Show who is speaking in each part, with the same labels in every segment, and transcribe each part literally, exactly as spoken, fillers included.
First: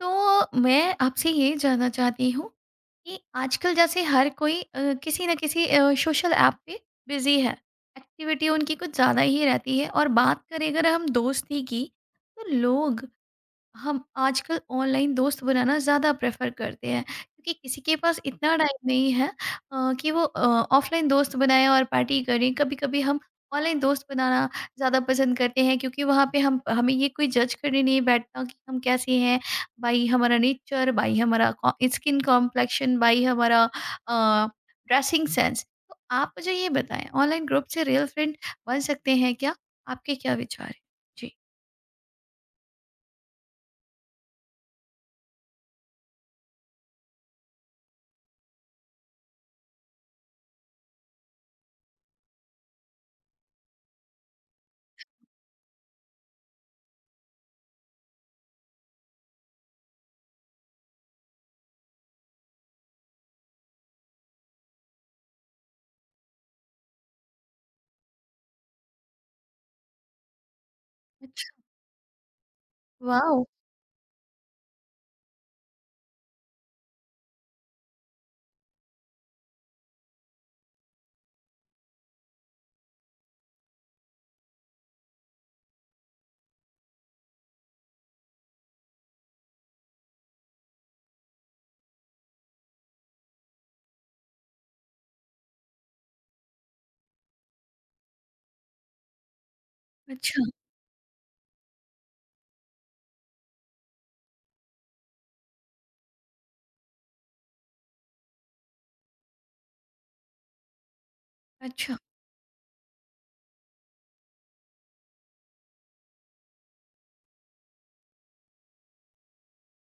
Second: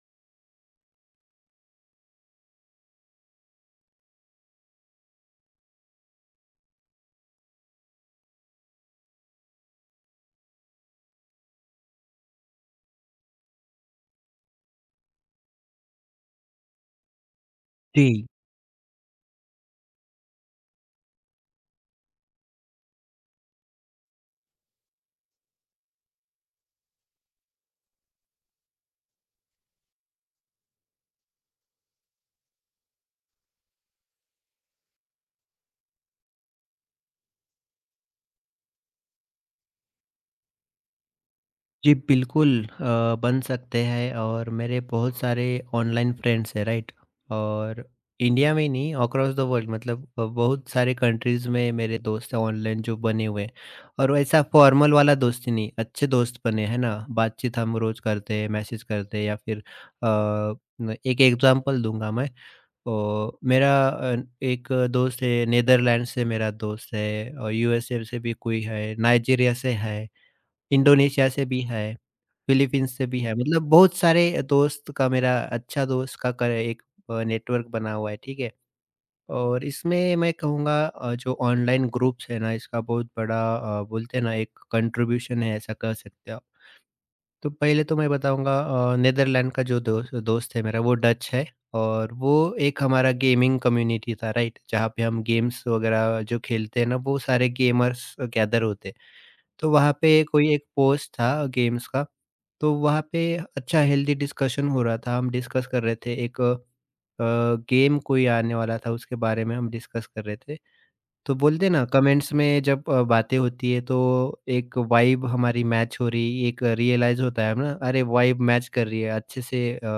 Speaker 1: तो मैं आपसे ये जानना चाहती हूँ कि आजकल जैसे हर कोई अ, किसी न किसी अ, सोशल ऐप पे बिजी है। एक्टिविटी उनकी कुछ ज़्यादा ही रहती है और बात करें अगर हम दोस्ती की तो लोग हम आजकल ऑनलाइन दोस्त बनाना ज़्यादा प्रेफर करते हैं, क्योंकि किसी के पास
Speaker 2: जी,
Speaker 1: इतना टाइम नहीं है अ, कि वो ऑफलाइन दोस्त बनाए और पार्टी करें। कभी कभी हम ऑनलाइन दोस्त बनाना ज़्यादा पसंद करते हैं, क्योंकि वहाँ पे हम हमें ये कोई जज करने नहीं बैठता कि हम कैसे हैं, भाई हमारा नेचर, भाई हमारा स्किन कॉम्प्लेक्शन, भाई हमारा ड्रेसिंग सेंस। तो आप मुझे ये बताएं, ऑनलाइन ग्रुप से रियल फ्रेंड बन सकते हैं क्या? आपके क्या विचार हैं जी?
Speaker 2: जी बिल्कुल अ, बन सकते हैं और मेरे बहुत सारे ऑनलाइन फ्रेंड्स हैं राइट। और इंडिया में ही नहीं अक्रॉस द वर्ल्ड मतलब अ, बहुत सारे कंट्रीज में मेरे दोस्त हैं ऑनलाइन जो बने हुए हैं। और वो ऐसा फॉर्मल वाला दोस्ती नहीं, अच्छे दोस्त बने हैं ना। बातचीत हम रोज करते हैं, मैसेज करते हैं, या फिर अ, न- एक एग्जांपल दूंगा मैं। और मेरा अ, एक दोस्त है नेदरलैंड से, मेरा दोस्त है और यूएसए से भी कोई है, नाइजीरिया से है, इंडोनेशिया से
Speaker 1: अच्छा।
Speaker 2: भी है, फिलीपींस से भी है,
Speaker 1: वाह।
Speaker 2: मतलब बहुत सारे दोस्त का, मेरा अच्छा दोस्त का कर एक अ, नेटवर्क बना हुआ है, ठीक है? और इसमें मैं कहूँगा अ, जो ऑनलाइन ग्रुप्स है ना, इसका बहुत बड़ा अ, बोलते हैं ना एक कंट्रीब्यूशन है, ऐसा कह सकते हो आप। तो पहले तो मैं बताऊँगा अ, नीदरलैंड का जो दोस्त दोस्त है मेरा, वो डच है। और वो एक हमारा गेमिंग कम्युनिटी था, राइट? जहाँ पे हम गेम्स वगैरह जो खेलते हैं ना, वो सारे गेमर्स गैदर होते हैं। तो वहाँ पे
Speaker 1: अच्छा।
Speaker 2: कोई एक पोस्ट था गेम्स का, तो वहाँ पे अच्छा हेल्दी डिस्कशन हो रहा था, हम डिस्कस कर रहे थे एक, अ, गेम कोई आने वाला था उसके बारे में हम डिस्कस कर रहे थे। तो बोलते हैं ना
Speaker 1: अच्छा
Speaker 2: कमेंट्स में जब अ, बातें होती है तो एक वाइब हमारी मैच हो रही, एक रियलाइज़ होता है ना अरे वाइब मैच कर रही है अच्छे से अ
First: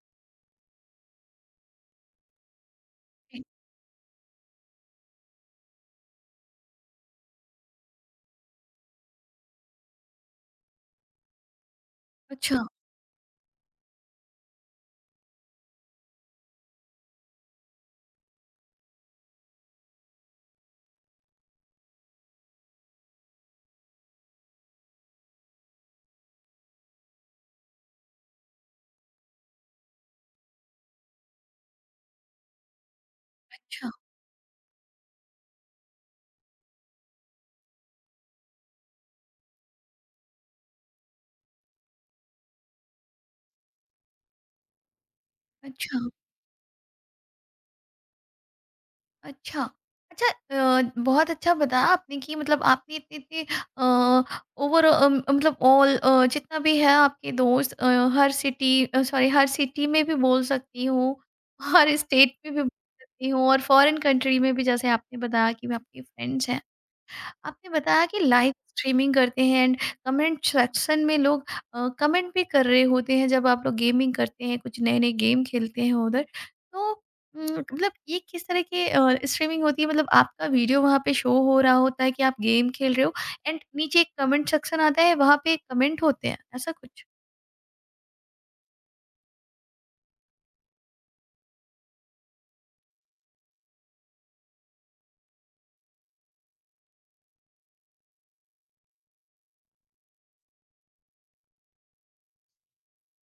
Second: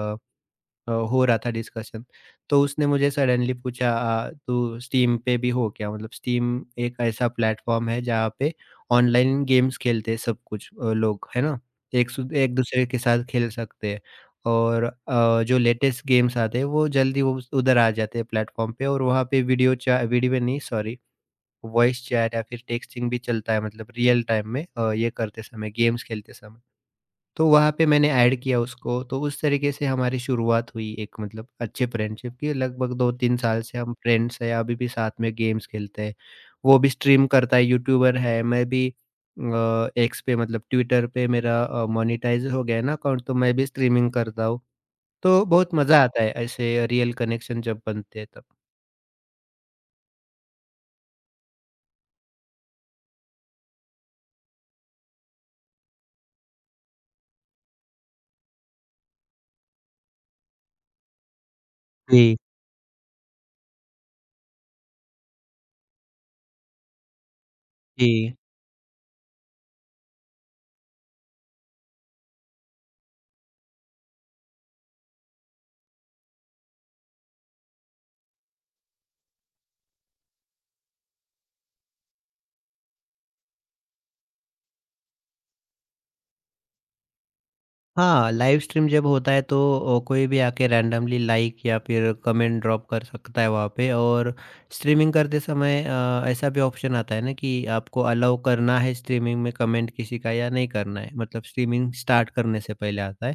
Speaker 2: अ, हो रहा था डिस्कशन। तो उसने मुझे
Speaker 1: जी।
Speaker 2: सडनली पूछा, अ, "तू स्टीम पे भी हो क्या?" मतलब स्टीम एक ऐसा प्लेटफ़ॉर्म है जहाँ पे ऑनलाइन गेम्स खेलते हैं सब कुछ अ, लोग, है ना? एक सु
Speaker 1: अच्छा,
Speaker 2: एक-दूसरे के साथ खेल सकते हैं। और अ, जो लेटेस्ट गेम्स आते हैं वो जल्दी वो उस उधर आ जाते हैं प्लेटफ़ॉर्म पे, और वहाँ पे वीडियो चा वीडियो नहीं सॉरी, वॉइस चैट या फिर टेक्सटिंग भी चलता है मतलब रियल टाइम में, अ, ये करते समय, गेम्स खेलते समय। तो वहाँ पे मैंने ऐड किया उसको, तो उस तरीके से हमारी शुरुआत हुई एक मतलब अच्छे फ्रेंडशिप की, लगभग दो तीन साल से
Speaker 1: अच्छा,
Speaker 2: हम फ्रेंड्स हैं, अभी भी साथ में गेम्स खेलते हैं। वो भी स्ट्रीम करता है, यूट्यूबर है, मैं भी अ, एक्स पे मतलब ट्विटर पे मेरा अ, मोनेटाइज़ हो गया है ना अकाउंट, तो मैं भी स्ट्रीमिंग करता हूँ। तो बहुत
Speaker 1: अच्छा,
Speaker 2: मज़ा आता है ऐसे रियल कनेक्शन जब बनते हैं तब।
Speaker 1: अच्छा। अच्छा, अ, बहुत अच्छा बताया आपने कि मतलब आपने इतने-इतने अ, ओवर अ, मतलब ऑल अ, जितना भी है आपके दोस्त अ, हर सिटी अ, सॉरी, हर सिटी में भी बोल सकती हूँ, हर स्टेट
Speaker 2: जी,
Speaker 1: में भी बोल सकती हूँ और फॉरेन कंट्री में भी, जैसे आपने बताया कि आपके फ्रेंड्स हैं। आपने बताया कि
Speaker 2: जी।
Speaker 1: लाइव स्ट्रीमिंग करते हैं एंड कमेंट सेक्शन में लोग कमेंट भी कर रहे होते हैं, जब आप लोग गेमिंग करते हैं कुछ नए नए गेम खेलते हैं उधर। तो अम, मतलब ये किस तरह की स्ट्रीमिंग होती है? मतलब आपका वीडियो वहाँ पे शो हो रहा होता है कि आप गेम खेल रहे हो एंड नीचे एक कमेंट सेक्शन आता है, वहाँ पे कमेंट होते हैं, ऐसा कुछ?
Speaker 2: हाँ, लाइव स्ट्रीम जब होता है तो अ, कोई भी आके रैंडमली लाइक या फिर कमेंट ड्रॉप कर सकता है वहाँ पे। और स्ट्रीमिंग करते समय अ, ऐसा भी ऑप्शन आता है ना कि आपको अलाउ करना है स्ट्रीमिंग में कमेंट किसी का या नहीं करना है, मतलब स्ट्रीमिंग स्टार्ट करने से पहले आता है।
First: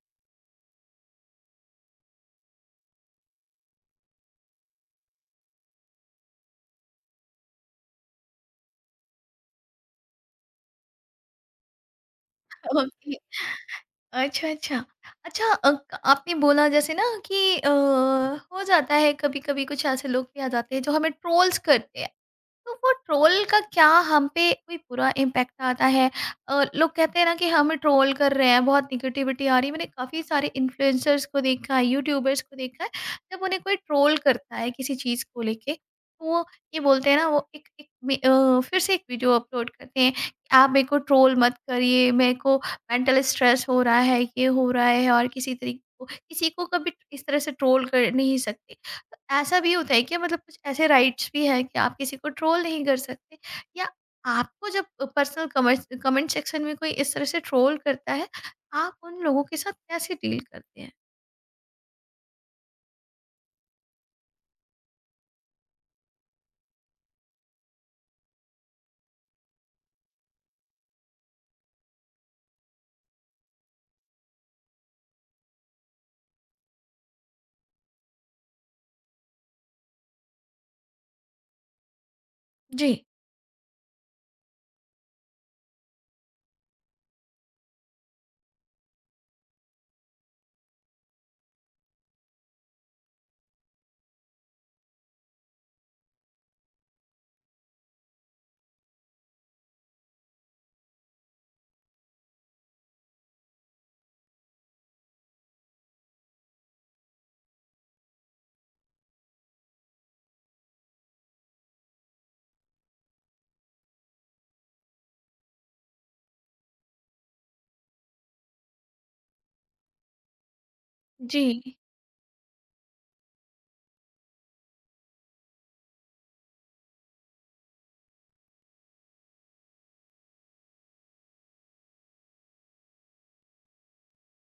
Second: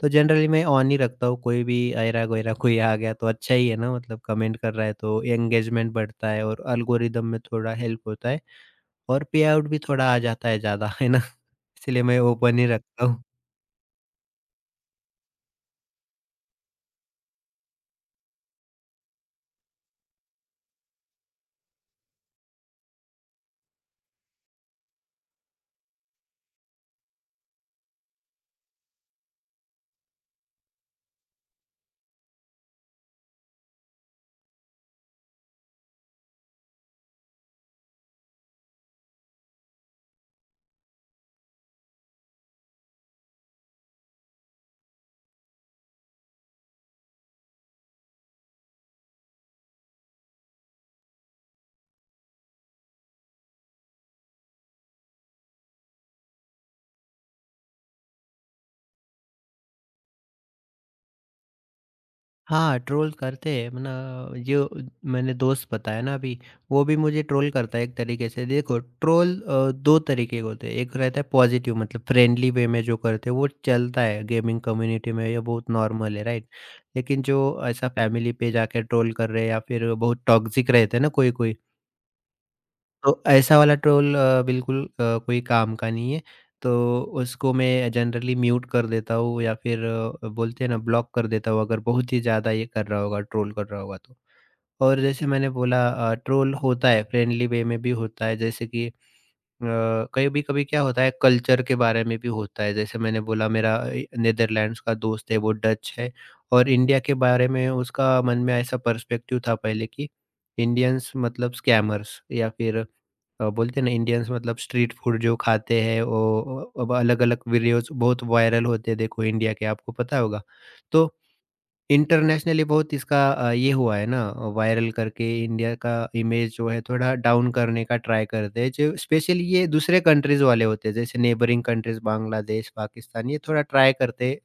Speaker 2: तो जनरली मैं ऑन ही रखता हूँ, कोई भी ऐरा-गैरा कोई आ गया तो अच्छा ही है ना, मतलब कमेंट कर रहा है तो एंगेजमेंट बढ़ता है और एल्गोरिदम में थोड़ा हेल्प होता है, और पे आउट भी थोड़ा आ जाता है ज़्यादा, है ना? इसलिए मैं ओपन ही रखता
Speaker 1: ओके।
Speaker 2: हूँ।
Speaker 1: अच्छा, अच्छा। अच्छा, अ, क- आपने बोला जैसे ना कि अ, हो जाता है कभी कभी, कुछ ऐसे लोग भी आ जाते हैं जो हमें ट्रोल्स करते हैं। तो वो ट्रोल का क्या हम पे कोई बुरा इम्पैक्ट आता है? अ, लोग कहते हैं ना कि हम ट्रोल कर रहे हैं, बहुत निगेटिविटी आ रही है। मैंने काफ़ी सारे इन्फ्लुएंसर्स को देखा है, यूट्यूबर्स को देखा है। जब उन्हें कोई ट्रोल करता है किसी चीज़ को लेके, तो वो ये बोलते हैं ना, वो एक एक मे- अ, फिर से एक वीडियो अपलोड करते हैं कि आप मेरे को ट्रोल मत करिए, मेरे को मेंटल स्ट्रेस हो रहा है, ये हो रहा है, और किसी तरीके को किसी को कभी इस तरह से ट्रोल कर नहीं सकते। ऐसा भी होता है क्या, मतलब कुछ ऐसे राइट्स भी हैं कि आप किसी को ट्रोल नहीं कर सकते? या आपको जब पर्सनल कमेंट कमेंट सेक्शन में कोई इस तरह से ट्रोल करता है, आप उन लोगों के साथ कैसे डील करते हैं?
Speaker 2: हाँ, ट्रोल करते हैं अपना। जो मैंने दोस्त बताया ना अभी, वो भी मुझे ट्रोल करता है एक तरीके से। देखो ट्रोल अ, दो तरीके के होते हैं, एक रहता है पॉज़िटिव मतलब फ्रेंडली वे में जो करते हैं वो चलता है गेमिंग कम्युनिटी में, ये बहुत नॉर्मल है, राइट? लेकिन जो ऐसा फैमिली पे जाके ट्रोल कर रहे हैं या फिर बहुत टॉक्सिक रहते हैं ना कोई-कोई,
Speaker 1: जी।
Speaker 2: तो ऐसा वाला ट्रोल अ, बिल्कुल अ, कोई काम का नहीं है। तो उसको मैं जनरली म्यूट कर देता हूँ या फिर अ, बोलते हैं ना ब्लॉक कर देता हूँ अगर बहुत ही ज़्यादा ये कर रहा होगा, ट्रोल कर रहा होगा तो। और जैसे मैंने बोला अ, ट्रोल होता है फ्रेंडली वे में भी होता है जैसे कि अ, कभी-कभी क्या होता है कल्चर के बारे में भी होता है। जैसे मैंने बोला मेरा ए, नीदरलैंड्स का दोस्त है वो डच है, और इंडिया के बारे में उसका मन में ऐसा पर्सपेक्टिव था पहले कि इंडियंस मतलब स्कैमर्स, या फिर अ, बोलते हैं ना इंडियंस मतलब स्ट्रीट फूड जो खाते हैं वो, अब अलग-अलग वीडियोस बहुत वायरल होते हैं देखो इंडिया के आपको पता होगा। तो
Speaker 1: जी।
Speaker 2: इंटरनेशनली बहुत इसका अ, ये हुआ है ना, वायरल करके इंडिया का इमेज जो है थोड़ा डाउन करने का ट्राई करते हैं। जो स्पेशली ये दूसरे कंट्रीज़ वाले होते हैं जैसे नेबरिंग कंट्रीज़ बांग्लादेश, पाकिस्तान, ये थोड़ा ट्राई करते हैं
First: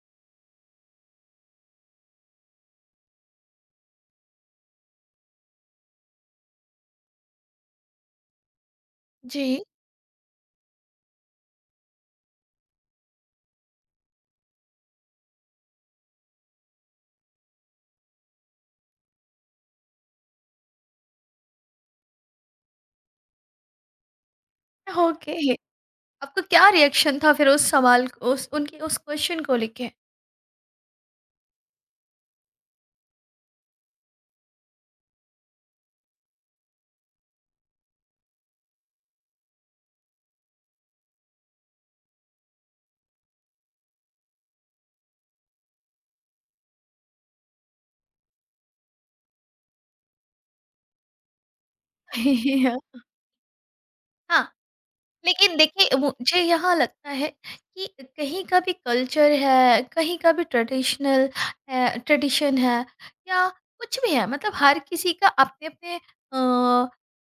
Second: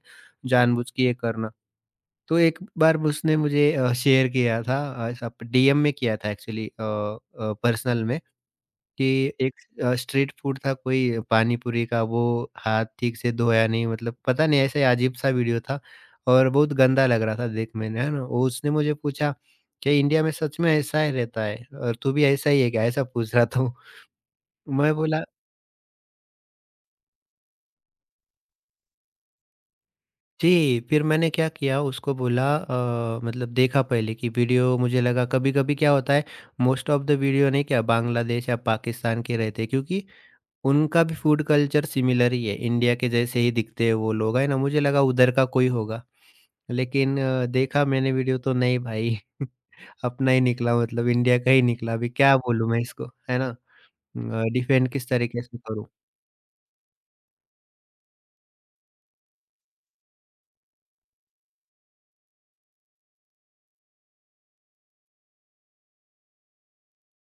Speaker 2: जानबूझ के ये करना। तो एक बार उसने मुझे अ, शेयर किया था, अ, सब डीएम में किया था एक्चुअली, अ अ, पर्सनल में। कि
Speaker 1: जी।
Speaker 2: एक अ, स्ट्रीट फूड था कोई पानी पूरी का, वो हाथ ठीक से धोया नहीं मतलब पता नहीं ऐसा ही अजीब-सा वीडियो था, और बहुत गंदा लग रहा था देख मैंने, है ना? वो उसने मुझे पूछा, "क्या इंडिया में सच में ऐसा ही रहता है और तू भी ऐसा ही है क्या?" ऐसा पूछ रहा था वो। मैं बोला
Speaker 1: ओके। आपका क्या रिएक्शन था फिर उस सवाल को, उस उनके उस क्वेश्चन को लेके?
Speaker 2: जी, फिर मैंने क्या किया उसको बोला अ, मतलब देखा पहले कि वीडियो मुझे लगा कभी-कभी क्या होता है मोस्ट ऑफ द वीडियो नहीं क्या बांग्लादेश या पाकिस्तान के रहते हैं क्योंकि उनका भी फूड कल्चर सिमिलर ही है, इंडिया के जैसे ही दिखते हैं वो लोग, है ना? मुझे लगा उधर का कोई होगा, लेकिन अ, देखा मैंने वीडियो तो नहीं भाई, अपना ही निकला मतलब इंडिया का ही निकला। अभी क्या बोलूँ मैं इसको, है ना?
Speaker 1: हाँ,
Speaker 2: अ, डिफेंड किस तरीके
Speaker 1: लेकिन
Speaker 2: से करूँ?
Speaker 1: देखिए मुझे यहाँ लगता है कि कहीं का भी कल्चर है, कहीं का भी ट्रेडिशनल है, ट्रेडिशन है, या कुछ भी है, मतलब हर किसी का अपने-अपने अ,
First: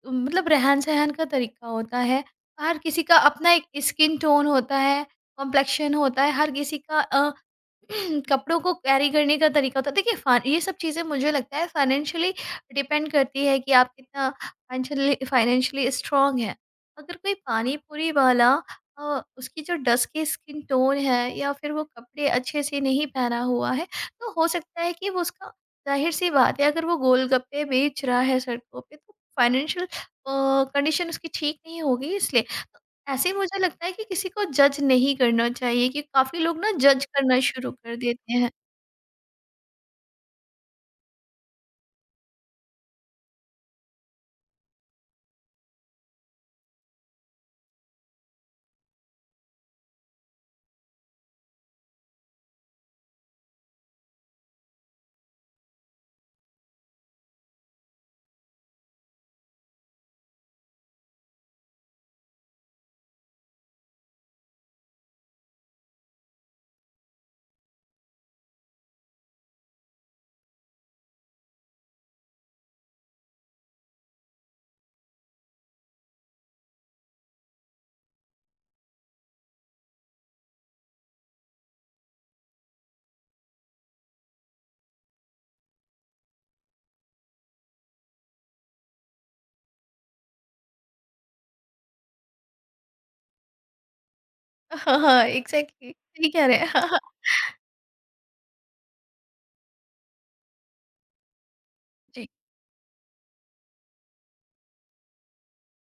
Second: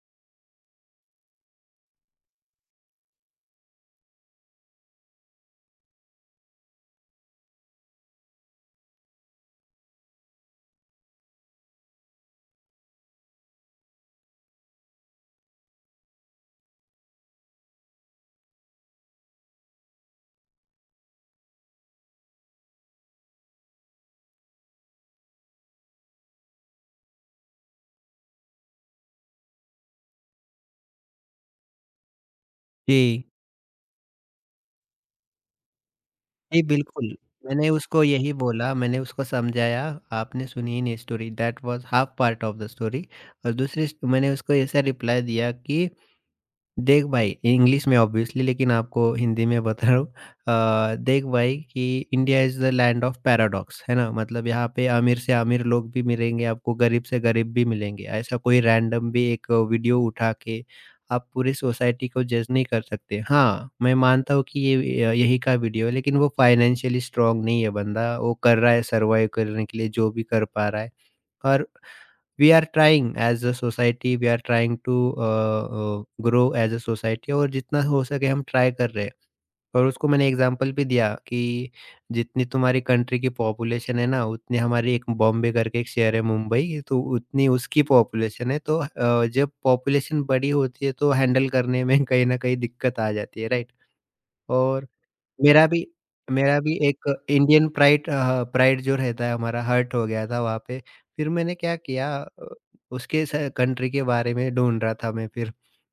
Speaker 1: मतलब रहन-सहन का तरीका होता है। हर किसी का अपना एक स्किन टोन होता है, कॉम्प्लेक्शन होता है, हर किसी का अ, कपड़ों को कैरी करने का तरीका होता है। देखिए, फ़ा ये सब चीज़ें मुझे लगता है फाइनेंशियली डिपेंड करती है कि आप कितना फाइनेंशियली फाइनेंशियली स्ट्रॉन्ग हैं। अगर कोई पानी-पूरी वाला अ, उसकी जो डस्ट की स्किन टोन है या फिर वो कपड़े अच्छे से नहीं पहना हुआ है, तो हो सकता है कि वो उसका, ज़ाहिर-सी बात है, अगर वो गोलगप्पे बेच रहा है सड़कों पे, तो फाइनेंशियल अ, कंडीशन उसकी ठीक नहीं होगी, इसलिए।
Speaker 2: जी,
Speaker 1: ऐसे ही मुझे लगता है कि किसी को जज नहीं करना चाहिए कि काफ़ी लोग
Speaker 2: जी
Speaker 1: ना जज
Speaker 2: बिल्कुल।
Speaker 1: करना
Speaker 2: मैंने
Speaker 1: शुरू कर
Speaker 2: उसको
Speaker 1: देते
Speaker 2: यही
Speaker 1: हैं।
Speaker 2: बोला, मैंने उसको समझाया, आपने सुनी ही नहीं story, that was half part of the story. और दूसरी स मैंने उसको ऐसा रिप्लाई दिया कि देख भाई इंग्लिश में ऑब्वियसली, लेकिन आपको हिंदी में बता रहा हूँ, अ, देख भाई कि India is the land of paradox है ना, मतलब यहाँ पे अमीर से अमीर लोग भी मिलेंगे आपको, गरीब से गरीब भी मिलेंगे। ऐसा कोई रैंडम भी एक वीडियो उठा के आप पूरी सोसाइटी को जज नहीं कर सकते। हाँ, मैं मानता हूँ कि ये अ, यही का वीडियो है, लेकिन वो फाइनेंशियली स्ट्रांग नहीं है बंदा, वो कर रहा है सर्वाइव करने के लिए जो भी कर पा रहा है। और we are trying as a society, we are trying to grow as a society, और जितना हो सके हम ट्राई कर रहे हैं। और उसको मैंने एग्जांपल भी दिया कि जितनी तुम्हारी कंट्री की पॉपुलेशन है ना उतनी हमारी एक बॉम्बे करके एक शहर है मुंबई तो उतनी उसकी पॉपुलेशन है, तो अ, जब पॉपुलेशन बड़ी होती है तो हैंडल करने में कहीं ना कहीं दिक्कत आ जाती है, राइट? और
Speaker 1: हाँ, हाँ,
Speaker 2: मेरा भी
Speaker 1: एग्ज़ैक्टली, सही कह रहे
Speaker 2: मेरा
Speaker 1: हैं।
Speaker 2: भी
Speaker 1: हाँ, हाँ।
Speaker 2: एक इंडियन प्राइड, अ, प्राइड जो रहता है हमारा, हर्ट हो गया था वहाँ पे। फिर मैंने क्या किया,
Speaker 1: जी।
Speaker 2: अ, उसके स कंट्री के बारे में ढूँढ रहा था मैं फिर,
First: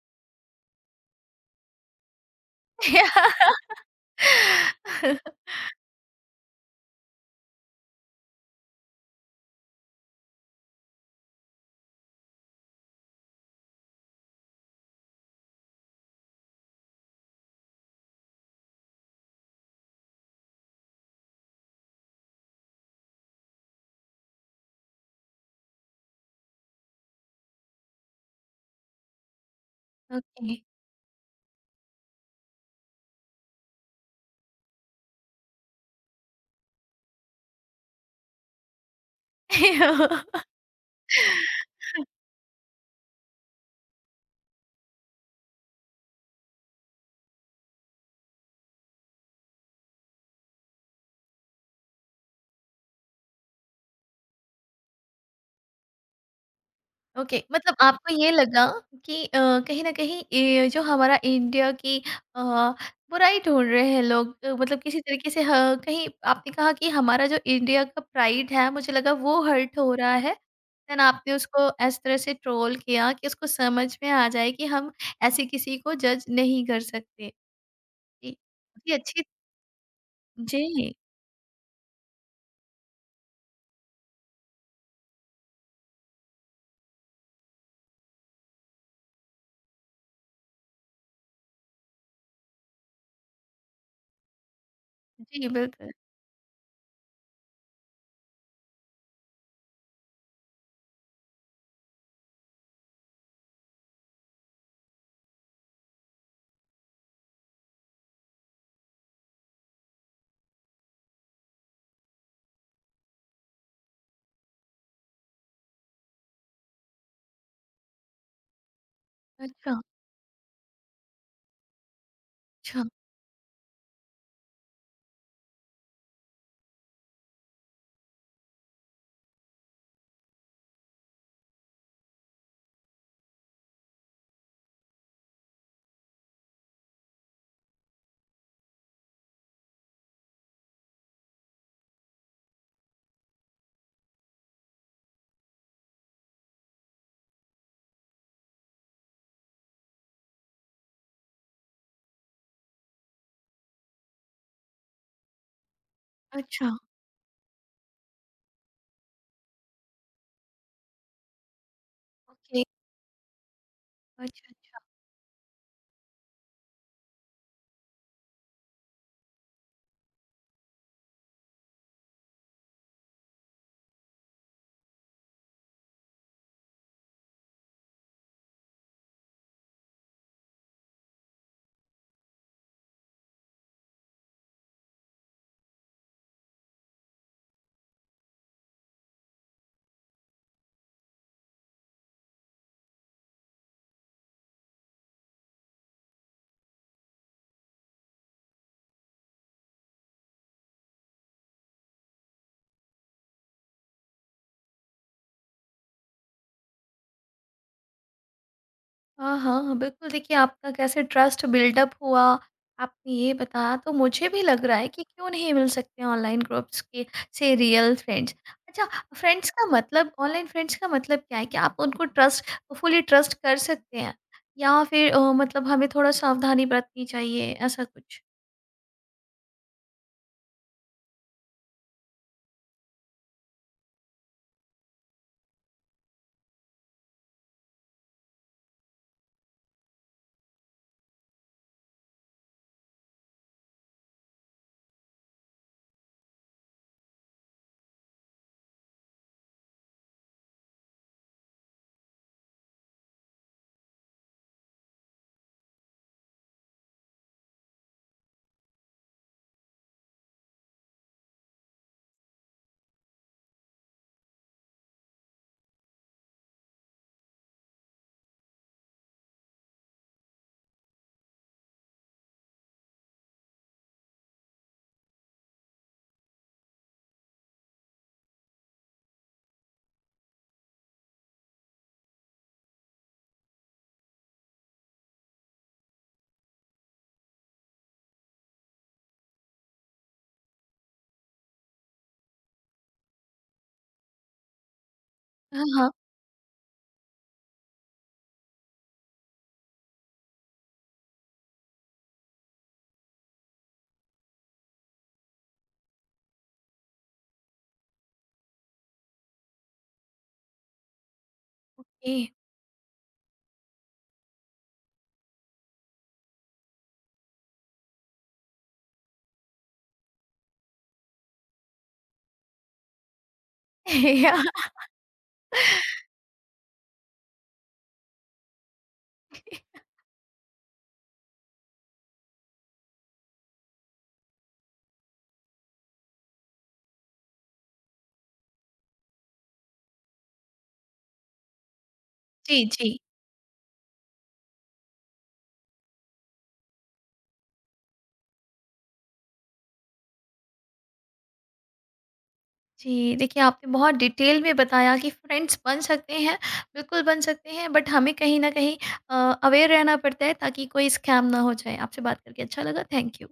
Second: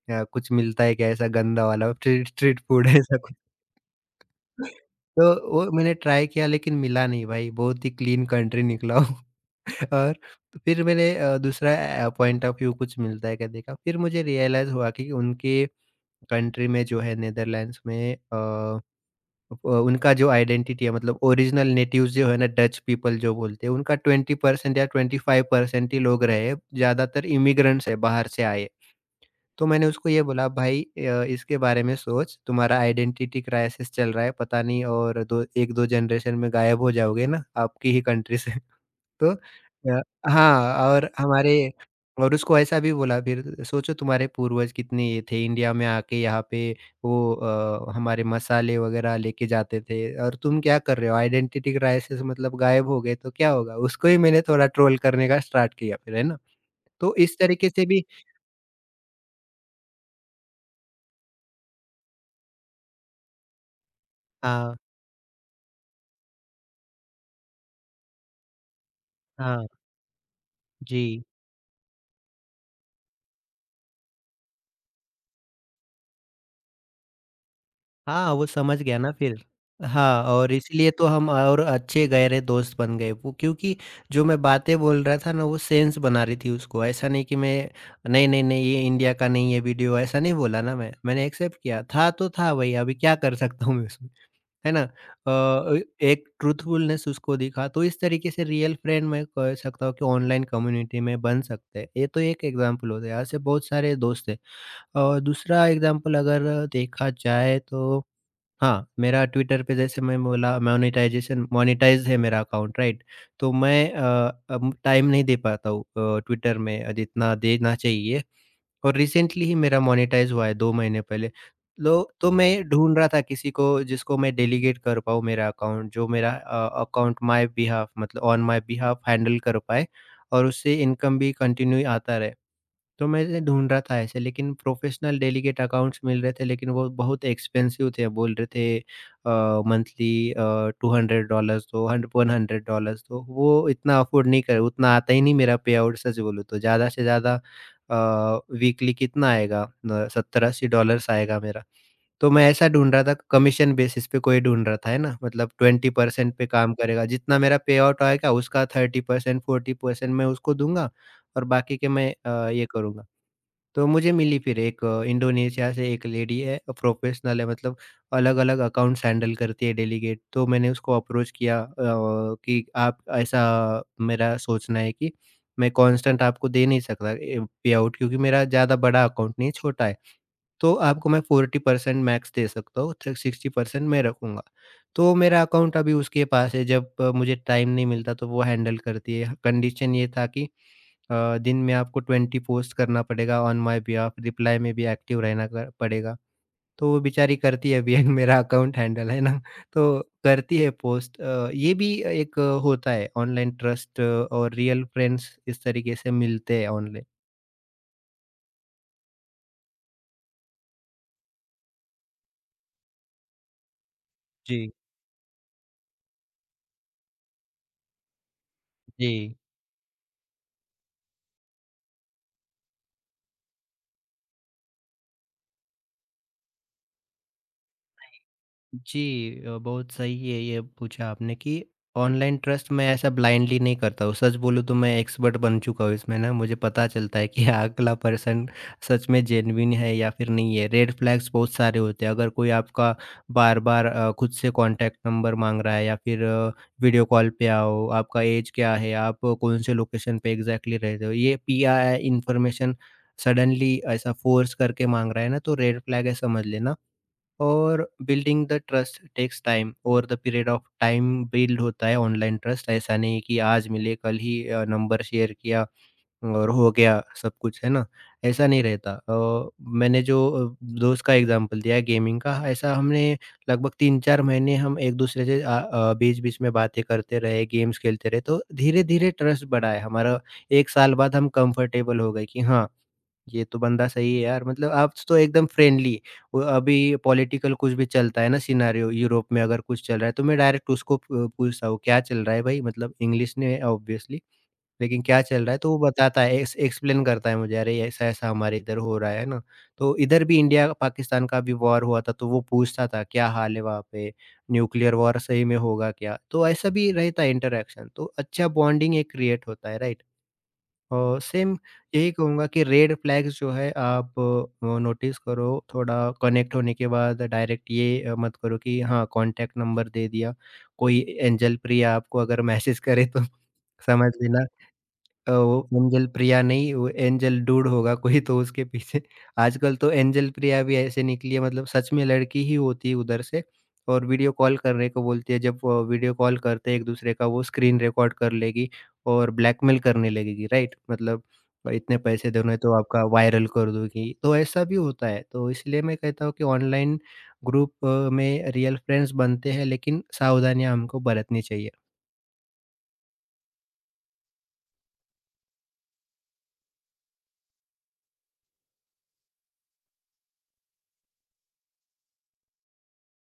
Speaker 2: अ, कुछ मिलता है क्या ऐसा गंदा वाला स्ट्रीट स्ट्रीट फूड ऐसा कुछ। तो वो मैंने ट्राई किया लेकिन मिला नहीं भाई, बहुत ही क्लीन कंट्री निकला वो और फिर मैंने अ, दूसरा अ, पॉइंट ऑफ व्यू कुछ मिलता है क्या देखा। फिर मुझे रियलाइज़ हुआ कि उनके कंट्री में जो है नीदरलैंड्स में, अ अ, उनका जो आइडेंटिटी है मतलब ओरिजिनल नेटिव्स जो है ना डच पीपल जो बोलते हैं उनका बीस परसेंट या पच्चीस परसेंट ही लोग रहे, ज़्यादातर इमिग्रेंट्स है बाहर से आए। तो मैंने उसको ये बोला
Speaker 1: ओके।
Speaker 2: भाई, अ, इसके बारे में सोच, तुम्हारा आइडेंटिटी क्राइसिस चल रहा है पता नहीं और दो एक दो जनरेशन में गायब हो जाओगे ना आपकी ही कंट्री से। तो अ, हाँ, और हमारे और उसको ऐसा भी बोला फिर, सोचो तुम्हारे पूर्वज कितने ये थे इंडिया में आके यहाँ पे, वो अ, हमारे मसाले वग़ैरह लेके जाते थे। और तुम क्या कर रहे हो? आइडेंटिटी क्राइसिस, मतलब गायब हो गए तो क्या होगा? उसको ही मैंने थोड़ा ट्रोल करने का स्टार्ट किया फिर, है ना? तो इस
Speaker 1: ओके,
Speaker 2: तरीके
Speaker 1: मतलब
Speaker 2: से भी।
Speaker 1: आपको ये लगा कि अ, कहीं न कहीं ये जो हमारा इंडिया की अ, बुराई ढूँढ रहे हैं लोग, अ,
Speaker 2: हाँ,
Speaker 1: मतलब किसी तरीके से ह कहीं आपने कहा कि हमारा जो इंडिया का प्राइड है, मुझे लगा वो
Speaker 2: हाँ,
Speaker 1: हर्ट हो रहा है। देन
Speaker 2: जी।
Speaker 1: आपने उसको इस तरह से ट्रोल किया कि उसको समझ में आ जाए कि हम ऐसे किसी को जज नहीं कर सकते।
Speaker 2: हाँ,
Speaker 1: जी,
Speaker 2: वो समझ
Speaker 1: जी
Speaker 2: गया ना
Speaker 1: अच्छी।
Speaker 2: फिर। हाँ, और इसलिए
Speaker 1: जी,
Speaker 2: तो हम और अच्छे गहरे दोस्त बन गए वो, क्योंकि जो मैं बातें बोल रहा था ना, वो सेंस बना रही थी उसको। ऐसा नहीं कि मैं नहीं, नहीं, नहीं ये इंडिया का नहीं है वीडियो ऐसा नहीं बोला ना मैं। मैंने एक्सेप्ट किया, था तो था वही, अभी क्या कर सकता हूँ मैं उसमें, है ना?
Speaker 1: जी
Speaker 2: अ,
Speaker 1: बिल्कुल।
Speaker 2: एक ट्रूथफुलनेस उसको दिखा, तो इस तरीके से रियल फ्रेंड मैं कह सकता हूँ कि ऑनलाइन कम्युनिटी में बन सकते हैं। ये तो एक एग्ज़ाम्पल हो गया, ऐसे बहुत सारे दोस्त हैं। और दूसरा एग्ज़ाम्पल अगर देखा जाए तो, हाँ, मेरा ट्विटर पे जैसे मैं बोला मोनेटाइज़ेशन मोनेटाइज़ है मेरा अकाउंट, राइट? तो मैं अ, अब टाइम नहीं दे पाता हूँ अ, ट्विटर में अ, जितना देना चाहिए और रिसेंटली ही
Speaker 1: अच्छा,
Speaker 2: मेरा मोनेटाइज़ हुआ है दो महीने पहले। लो तो हुँ। मैं
Speaker 1: अच्छा,
Speaker 2: ढूँढ रहा था किसी को जिसको मैं डेलीगेट कर पाऊँ मेरा अकाउंट जो मेरा अ, अकाउंट माय बिहाफ़ मतलब ऑन माय बिहाफ़ हैंडल कर पाए और उससे इनकम भी कंटिन्यू आता रहे। तो मैं ऐसे ढूँढ रहा था ऐसे लेकिन प्रोफ़ेशनल डेलीगेट अकाउंट्स मिल रहे थे लेकिन वो बहुत एक्सपेंसिव थे बोल रहे थे अ, मंथली अ, टू हंड्रेड डॉलर्स दो हंड हंड्रेड डॉलर्स दो। वो इतना अफ़ोर्ड नहीं कर, उतना आता ही नहीं मेरा पेआउट सच बोलूँ तो। ज़्यादा से ज़्यादा अ, वीकली कितना आएगा, अ, सत्तर अस्सी डॉलर्स आएगा मेरा। तो मैं ऐसा ढूँढ रहा था कमीशन बेसिस पे कोई ढूँढ रहा था, है ना? मतलब ट्वेंटी परसेंट पे
Speaker 1: अच्छा,
Speaker 2: काम करेगा, जितना मेरा पेआउट आएगा उसका थर्टी परसेंट, फोर्टी परसेंट मैं उसको दूँगा और बाकी के मैं अ,
Speaker 1: ओके,
Speaker 2: ये करूँगा। तो मुझे मिली
Speaker 1: अच्छा।
Speaker 2: फिर एक, अ, इंडोनेशिया से एक लेडी है, प्रोफेशनल है, मतलब अलग-अलग अकाउंट्स हैंडल करती है डेलीगेट। तो मैंने उसको अप्रोच किया, अ, कि आप ऐसा मेरा सोचना है कि मैं कांस्टेंट आपको दे नहीं सकता ए, पे आउट क्योंकि मेरा ज़्यादा बड़ा अकाउंट नहीं है, छोटा है। तो आपको मैं फोर्टी परसेंट मैक्स दे सकता हूँ, थ सिक्स्टी परसेंट मैं रखूँगा। तो मेरा अकाउंट अभी उसके पास है, जब अ, मुझे टाइम नहीं मिलता तो वो हैंडल करती है। कंडीशन ये था कि अ, दिन में आपको ट्वेंटी पोस्ट करना पड़ेगा ऑन माय बिहाफ, रिप्लाई में भी एक्टिव रहना क पड़ेगा। तो वो बेचारी करती है अभी मेरा अकाउंट हैंडल, है ना? तो करती है पोस्ट। अ, ये भी एक, अ, होता है ऑनलाइन ट्रस्ट और रियल फ्रेंड्स इस तरीके से मिलते हैं ऑनलाइन।
Speaker 1: हाँ, हाँ, बिल्कुल देखिए आपका कैसे ट्रस्ट बिल्डअप हुआ, आपने ये बताया, तो मुझे भी लग
Speaker 2: जी।
Speaker 1: रहा है कि क्यों नहीं मिल सकते ऑनलाइन ग्रुप्स के से रियल फ्रेंड्स। अच्छा,
Speaker 2: जी।
Speaker 1: फ्रेंड्स का मतलब, ऑनलाइन फ्रेंड्स का मतलब क्या है, कि आप उनको ट्रस्ट फुली ट्रस्ट कर सकते हैं या फिर अ, मतलब हमें थोड़ा सावधानी बरतनी चाहिए, ऐसा कुछ?
Speaker 2: जी, अ, बहुत सही है ये पूछा आपने कि ऑनलाइन ट्रस्ट मैं ऐसा ब्लाइंडली नहीं करता हूँ सच बोलूँ तो। मैं एक्सपर्ट बन चुका हूँ इसमें ना, मुझे पता चलता है कि अगला पर्सन सच में जेन्युइन है या फिर नहीं है। रेड फ्लैग्स बहुत सारे होते हैं। अगर कोई आपका बार बार अ, खुद से कांटेक्ट नंबर मांग रहा है, या फिर वीडियो कॉल पे आओ, आपका एज क्या है, आप कौन से लोकेशन पे एग्जैक्टली रहते हो, ये पी आई इंफॉर्मेशन सडनली ऐसा फोर्स करके मांग रहा है ना, तो रेड फ्लैग है समझ लेना। और building the trust takes time, over the period of time build होता है ऑनलाइन ट्रस्ट। ऐसा नहीं कि आज मिले कल ही नंबर शेयर किया और हो गया सब कुछ, है ना? ऐसा नहीं रहता। अ, मैंने जो अ, दोस्त का एग्जांपल दिया गेमिंग का, ऐसा हमने लगभग तीन चार महीने हम एक दूसरे से आ- आ, बीच बीच में बातें करते रहे, गेम्स खेलते रहे, तो धीरे धीरे ट्रस्ट बढ़ा है हमारा। एक साल बाद हम कंफर्टेबल हो गए कि हाँ, ये तो बंदा सही है यार, मतलब आप तो तो एकदम फ्रेंडली। वो अभी पॉलिटिकल कुछ भी चलता है ना सिनारियो, यूरोप में अगर कुछ चल रहा है तो मैं डायरेक्ट उसको पू- पूछता हूँ क्या चल रहा है भाई, मतलब इंग्लिश में ऑब्वियसली, लेकिन क्या चल रहा है।
Speaker 1: हाँ,
Speaker 2: तो वो
Speaker 1: हाँ।
Speaker 2: बताता है, एक्स, एक्सप्लेन करता है मुझे, अरे ऐसा ऐसा हमारे इधर हो रहा है ना। तो इधर भी इंडिया पाकिस्तान का भी वॉर हुआ था तो वो पूछता था क्या हाल है वहाँ पे, न्यूक्लियर वॉर सही में होगा क्या। तो ऐसा भी रहता है इंटरेक्शन, तो अच्छा बॉन्डिंग एक क्रिएट होता है, राइट? अ, सेम यही
Speaker 1: ए।
Speaker 2: कहूँगा कि रेड फ्लैग्स जो है आप अ, नोटिस करो थोड़ा। कनेक्ट होने के बाद डायरेक्ट ये अ, मत करो कि हाँ कॉन्टैक्ट नंबर दे दिया। कोई एंजल प्रिया आपको अगर मैसेज करे तो समझ लेना। अ, वो एंजल प्रिया नहीं, वो एंजल डूड होगा कोई, तो उसके पीछे आजकल तो एंजल प्रिया भी ऐसे निकली है, मतलब सच में लड़की ही होती है उधर से और वीडियो कॉल करने को बोलती है। जब अ, वीडियो कॉल करते हैं एक-दूसरे का, वो स्क्रीन रिकॉर्ड कर लेगी और ब्लैकमेल करने लगेगी, राइट? मतलब इतने पैसे दोगे
Speaker 1: जी,
Speaker 2: तो
Speaker 1: जी।
Speaker 2: आपका वायरल कर दूँगी, तो ऐसा भी होता है। तो इसलिए मैं कहता हूँ कि ऑनलाइन ग्रुप अ, में रियल फ्रेंड्स बनते हैं लेकिन सावधानियाँ हमको बरतनी चाहिए।
Speaker 1: जी, देखिए आपने बहुत डिटेल में बताया कि फ्रेंड्स बन सकते हैं, बिल्कुल बन सकते हैं, बट हमें कहीं न कहीं अ, अवेयर रहना पड़ता है ताकि कोई स्कैम ना हो जाए। आपसे बात करके अच्छा लगा, थैंक यू।